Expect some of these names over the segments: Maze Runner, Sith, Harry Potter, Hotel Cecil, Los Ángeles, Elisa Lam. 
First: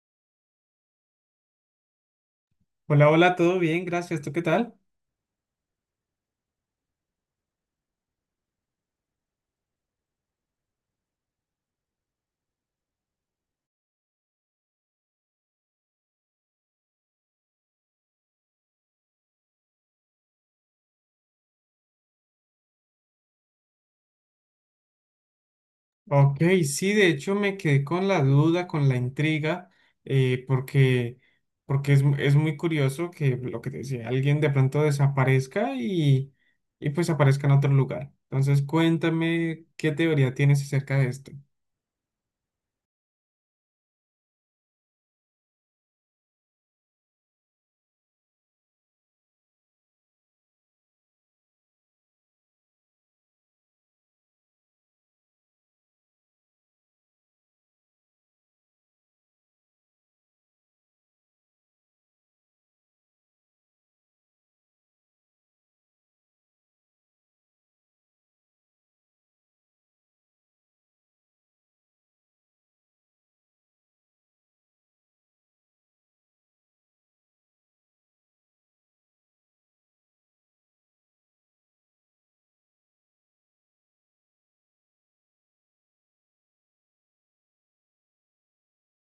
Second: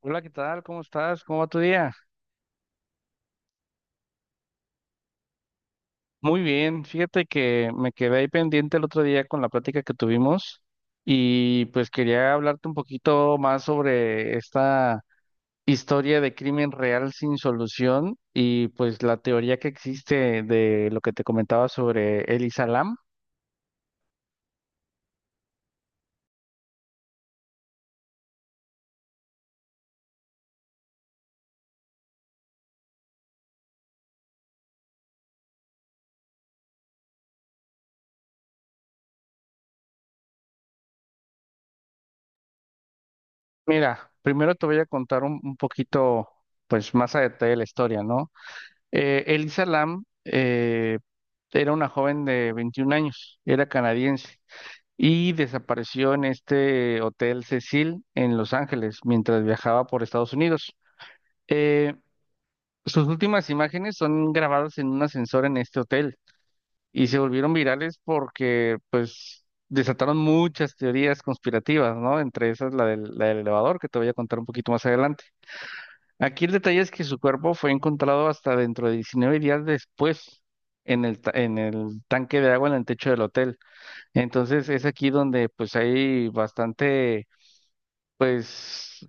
Hola, ¿qué tal? ¿Cómo estás? ¿Cómo va tu día? Hola, hola, todo bien, gracias. ¿Tú qué tal? Muy bien. Fíjate que me quedé ahí pendiente el otro día con la plática que tuvimos y pues quería hablarte un poquito más sobre esta historia de crimen real sin solución y pues la teoría que existe de lo que te comentaba sobre Elisa Lam. Ok, sí, de hecho me quedé con la duda, con la intriga, eh, porque, porque es, es muy curioso que lo que te decía, alguien de pronto desaparezca y pues aparezca en otro lugar. Entonces, cuéntame qué teoría tienes acerca de esto. Mira, primero te voy a contar un poquito pues más a detalle la historia, ¿no? Elisa Lam era una joven de 21 años, era canadiense, y desapareció en este Hotel Cecil en Los Ángeles mientras viajaba por Estados Unidos. Eh, Sus últimas imágenes son grabadas en un ascensor en este hotel y se volvieron virales porque pues desataron muchas teorías conspirativas, ¿no? Entre esas la del elevador, que te voy a contar un poquito más adelante. Aquí el detalle es que su cuerpo fue encontrado hasta dentro de 19 días después, en en el tanque de agua en el techo del hotel. Entonces es aquí donde pues hay bastante. Pues,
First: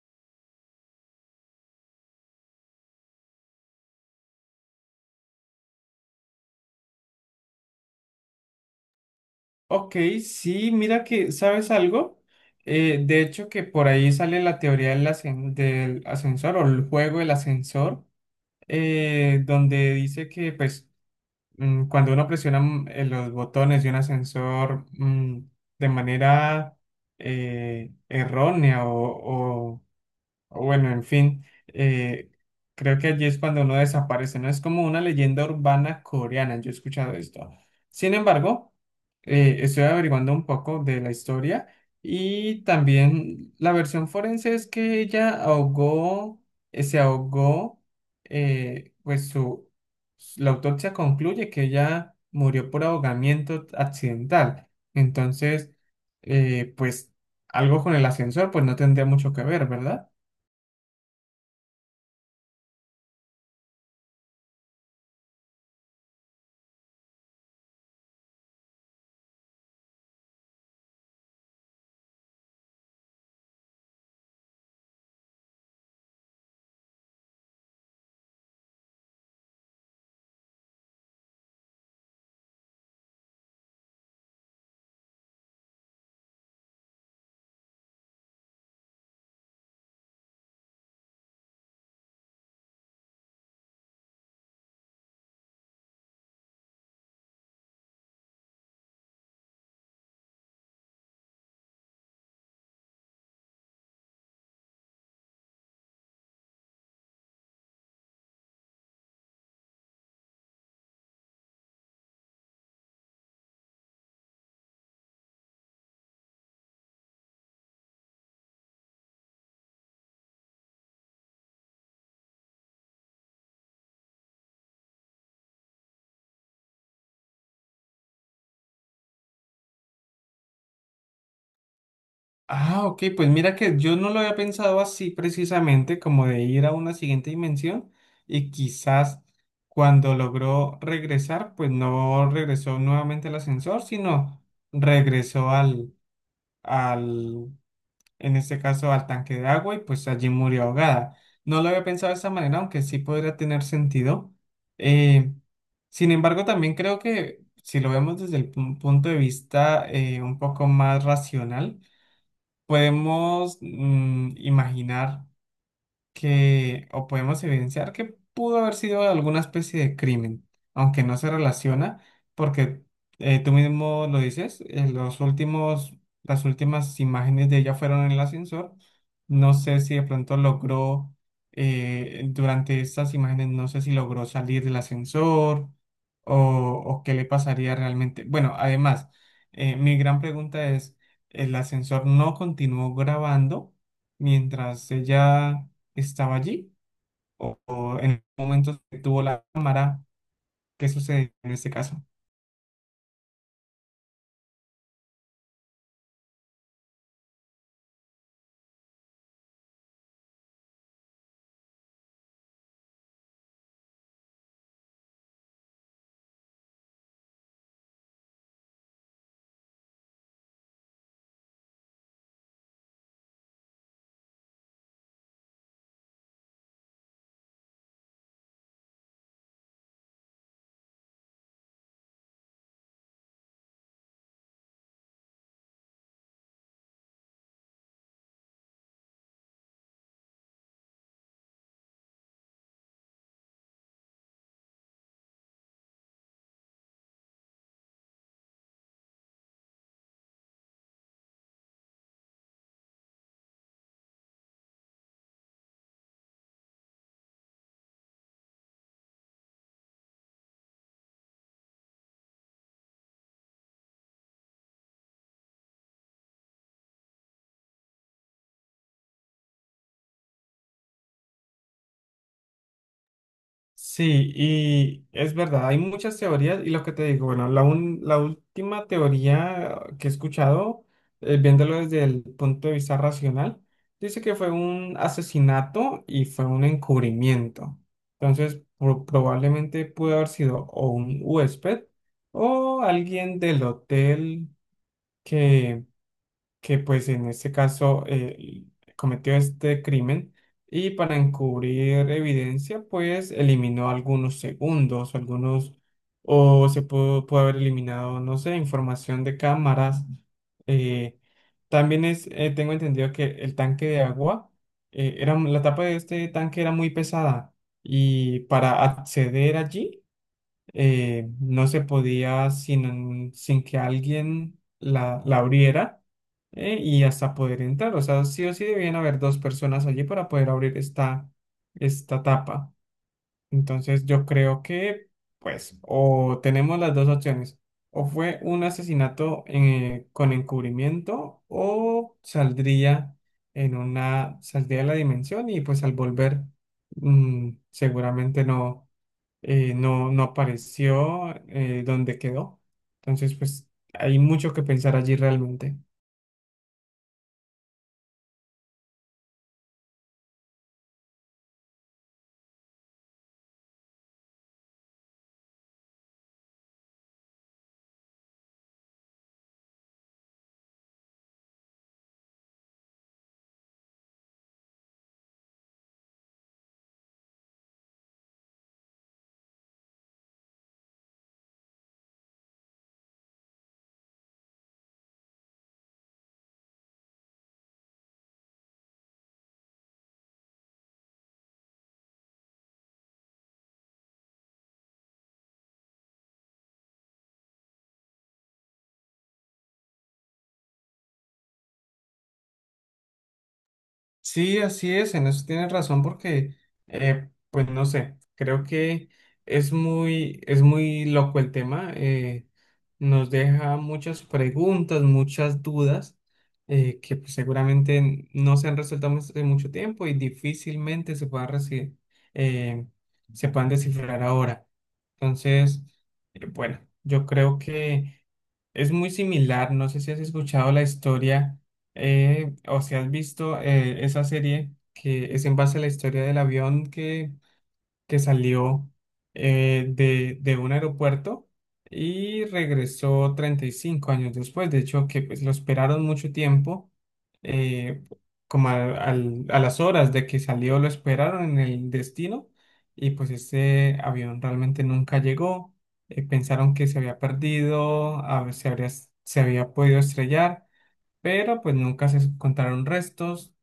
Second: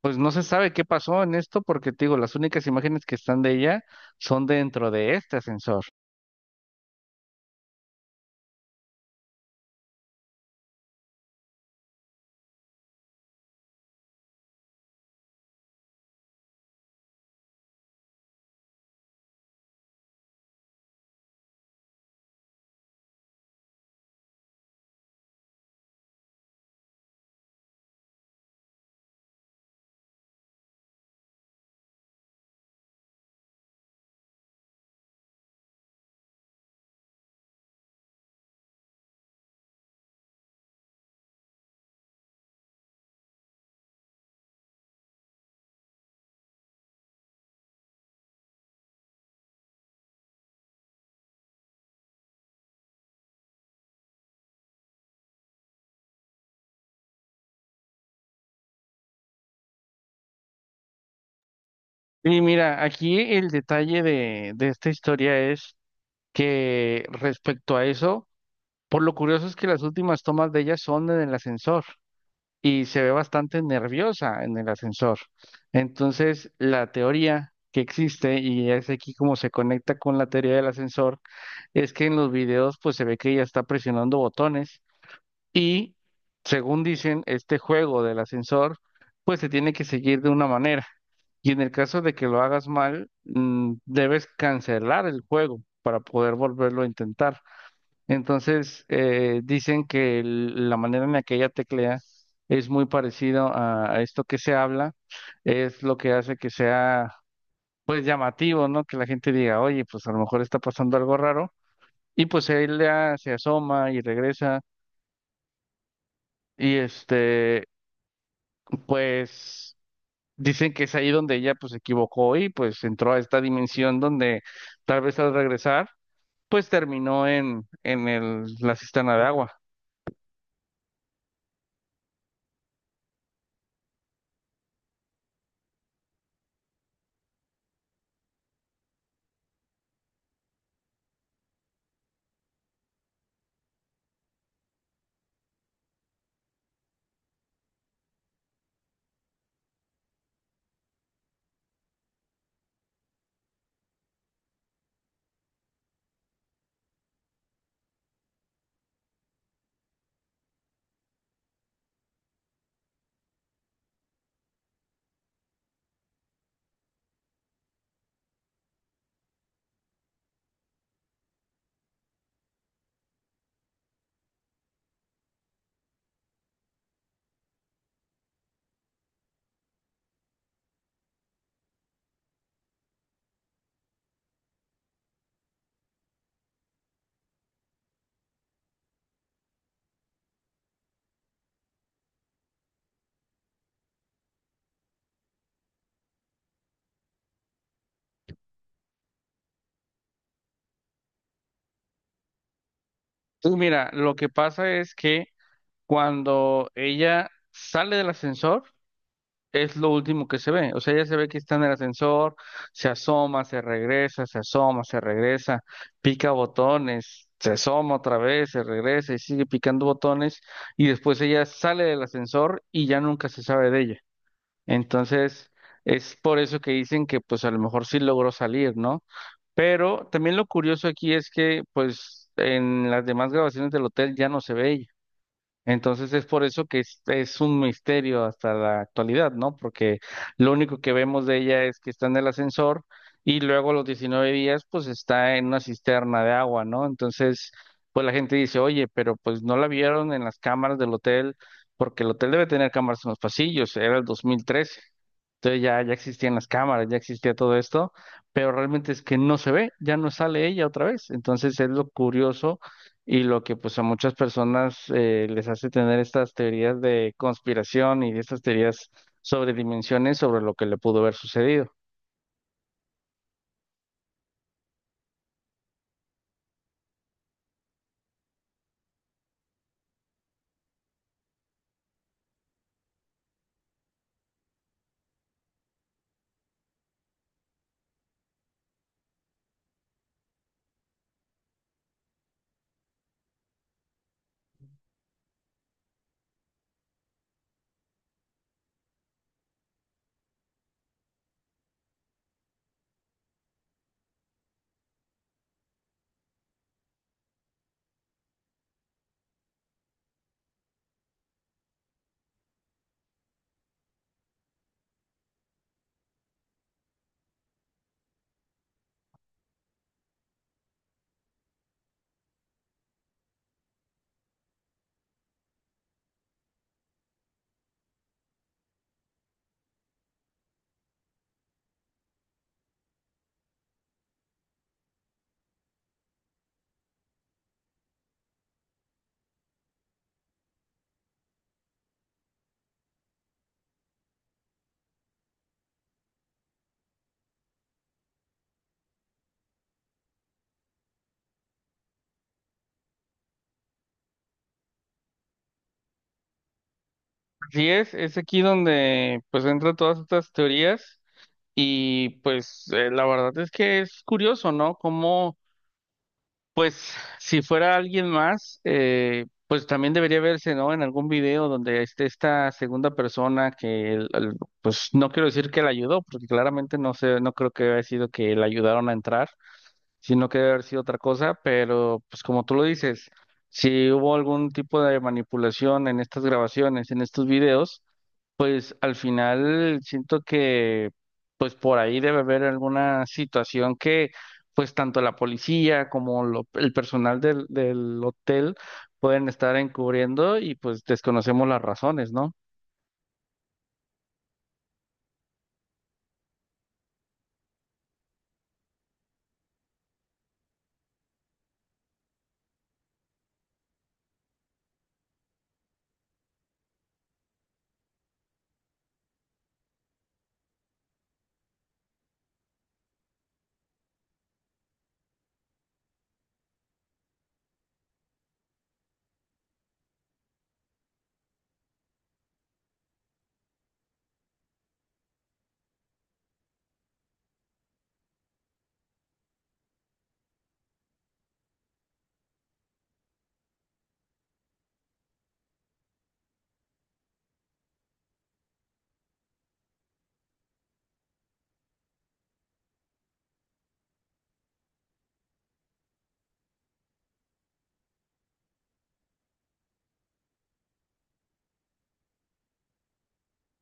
pues no se sabe qué pasó en esto porque, te digo, las únicas imágenes que están de ella son dentro de este ascensor. Ok, sí, mira que, ¿sabes algo? De hecho, que por ahí sale la teoría del ascensor o el juego del ascensor, donde dice que pues cuando uno presiona los botones de un ascensor, de manera errónea o bueno, en fin, creo que allí es cuando uno desaparece, ¿no? Es como una leyenda urbana coreana, yo he escuchado esto. Sin embargo, estoy averiguando un poco de la historia y también la versión forense es que ella ahogó, se ahogó, eh, pues su, la autopsia concluye que ella murió por ahogamiento accidental. Entonces, pues algo con el ascensor, pues no tendría mucho que ver, ¿verdad? Y mira, aquí el detalle de esta historia es que, respecto a eso, por lo curioso es que las últimas tomas de ella son en el ascensor y se ve bastante nerviosa en el ascensor. Entonces, la teoría que existe, y es aquí como se conecta con la teoría del ascensor, es que en los videos pues se ve que ella está presionando botones. Y según dicen, este juego del ascensor pues se tiene que seguir de una manera, y en el caso de que lo hagas mal, debes cancelar el juego para poder volverlo a intentar. Entonces, dicen que la manera en la que ella teclea es muy parecido a esto que se habla, es lo que hace que sea, pues, llamativo, ¿no? Que la gente diga, oye, pues a lo mejor está pasando algo raro. Y pues ella se asoma y regresa. Y pues dicen que es ahí donde ella pues se equivocó y pues entró a esta dimensión donde tal vez al regresar pues terminó en el, la cisterna de agua. Ah, ok, pues mira que yo no lo había pensado así precisamente, como de ir a una siguiente dimensión y quizás cuando logró regresar, pues no regresó nuevamente al ascensor, sino regresó al, en este caso, al tanque de agua y pues allí murió ahogada. No lo había pensado de esa manera, aunque sí podría tener sentido. Eh, Sin embargo, también creo que si lo vemos desde el punto de vista un poco más racional, podemos imaginar que, o podemos evidenciar que pudo haber sido alguna especie de crimen, aunque no se relaciona, porque, tú mismo lo dices. Las últimas imágenes de ella fueron en el ascensor. No sé si de pronto logró, durante estas imágenes, no sé si logró salir del ascensor o qué le pasaría realmente. Bueno, además, mi gran pregunta es, ¿el ascensor no continuó grabando mientras ella estaba allí o, o en- tuvo la cámara? ¿Qué sucede en este caso? Entonces, mira, lo que pasa es que cuando ella sale del ascensor, es lo último que se ve. O sea, ya se ve que está en el ascensor, se asoma, se regresa, se asoma, se regresa, pica botones, se asoma otra vez, se regresa y sigue picando botones, y después ella sale del ascensor y ya nunca se sabe de ella. Entonces, es por eso que dicen que pues a lo mejor sí logró salir, ¿no? Pero también lo curioso aquí es que pues en las demás grabaciones del hotel ya no se ve ella. Entonces es por eso que es un misterio hasta la actualidad, ¿no? Porque lo único que vemos de ella es que está en el ascensor y luego a los 19 días pues está en una cisterna de agua, ¿no? Entonces pues la gente dice, oye, pero pues no la vieron en las cámaras del hotel porque el hotel debe tener cámaras en los pasillos, era el 2013. Entonces ya existían las cámaras, ya existía todo esto, pero realmente es que no se ve, ya no sale ella otra vez. Entonces es lo curioso y lo que pues a muchas personas les hace tener estas teorías de conspiración y estas teorías sobre dimensiones, sobre lo que le pudo haber sucedido. Sí, y es verdad, hay muchas teorías y lo que te digo, bueno, la última teoría que he escuchado, viéndolo desde el punto de vista racional, dice que fue un asesinato y fue un encubrimiento. Entonces, probablemente pudo haber sido o un huésped o alguien del hotel que que pues en este caso cometió este crimen y para encubrir evidencia pues eliminó algunos segundos, algunos o se pudo, pudo haber eliminado, no sé, información de cámaras. Eh, También es, tengo entendido que el tanque de agua, la tapa de este tanque era muy pesada y para acceder allí, no se podía sin que alguien la abriera y hasta poder entrar. O sea, sí o sí debían haber dos personas allí para poder abrir esta, esta tapa. Entonces yo creo que, pues, o tenemos las dos opciones. O fue un asesinato con encubrimiento o saldría en una, saldría de la dimensión y pues al volver, seguramente no, no apareció dónde quedó. Entonces, pues hay mucho que pensar allí realmente. Así es aquí donde pues entran todas estas teorías y pues la verdad es que es curioso, ¿no? Como pues si fuera alguien más, pues también debería verse, ¿no? En algún video donde esté esta segunda persona que pues no quiero decir que la ayudó, porque claramente no sé, no creo que haya sido que la ayudaron a entrar, sino que debe haber sido otra cosa, pero pues como tú lo dices, si hubo algún tipo de manipulación en estas grabaciones, en estos videos, pues al final siento que pues por ahí debe haber alguna situación que pues tanto la policía como el personal del hotel pueden estar encubriendo y pues desconocemos las razones, ¿no? Sí, así es, en eso tienes razón porque, pues no sé, creo que es muy loco el tema, nos deja muchas preguntas, muchas dudas, que pues, seguramente no se han resuelto hace mucho tiempo y difícilmente se eh, se puedan descifrar ahora. Entonces, bueno, yo creo que es muy similar, no sé si has escuchado la historia, o si has visto esa serie que es en base a la historia del avión que salió de un aeropuerto y regresó 35 años después. De hecho, que pues, lo esperaron mucho tiempo, eh, a las horas de que salió, lo esperaron en el destino y pues este avión realmente nunca llegó. Pensaron que se había perdido, se había podido estrellar, pero pues nunca se encontraron restos.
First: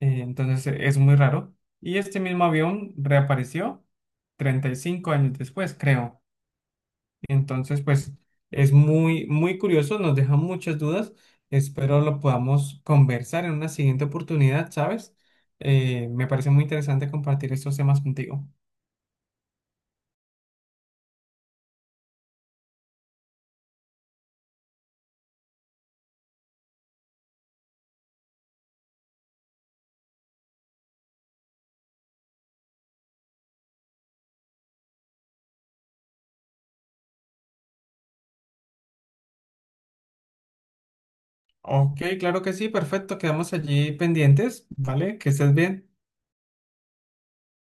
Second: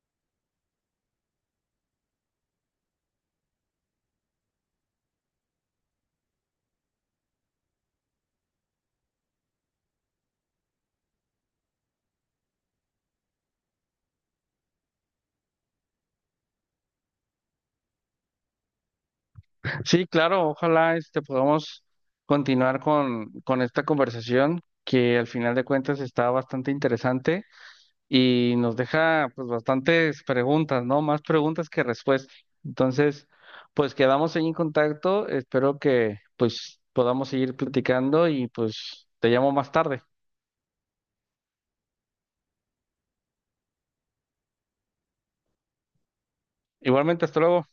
Es muy raro. Y este mismo avión reapareció 35 años después, creo. Entonces, pues es muy, muy curioso, nos deja muchas dudas. Espero lo podamos conversar en una siguiente oportunidad, ¿sabes? Me parece muy interesante compartir estos temas contigo. Sí, claro, ojalá este podamos continuar con esta conversación que al final de cuentas está bastante interesante y nos deja pues bastantes preguntas, ¿no? Más preguntas que respuestas. Entonces, pues quedamos ahí en contacto, espero que pues podamos seguir platicando y pues te llamo más tarde. Ok, claro que sí, perfecto, quedamos allí pendientes, ¿vale? Que estés bien. Igualmente, hasta luego.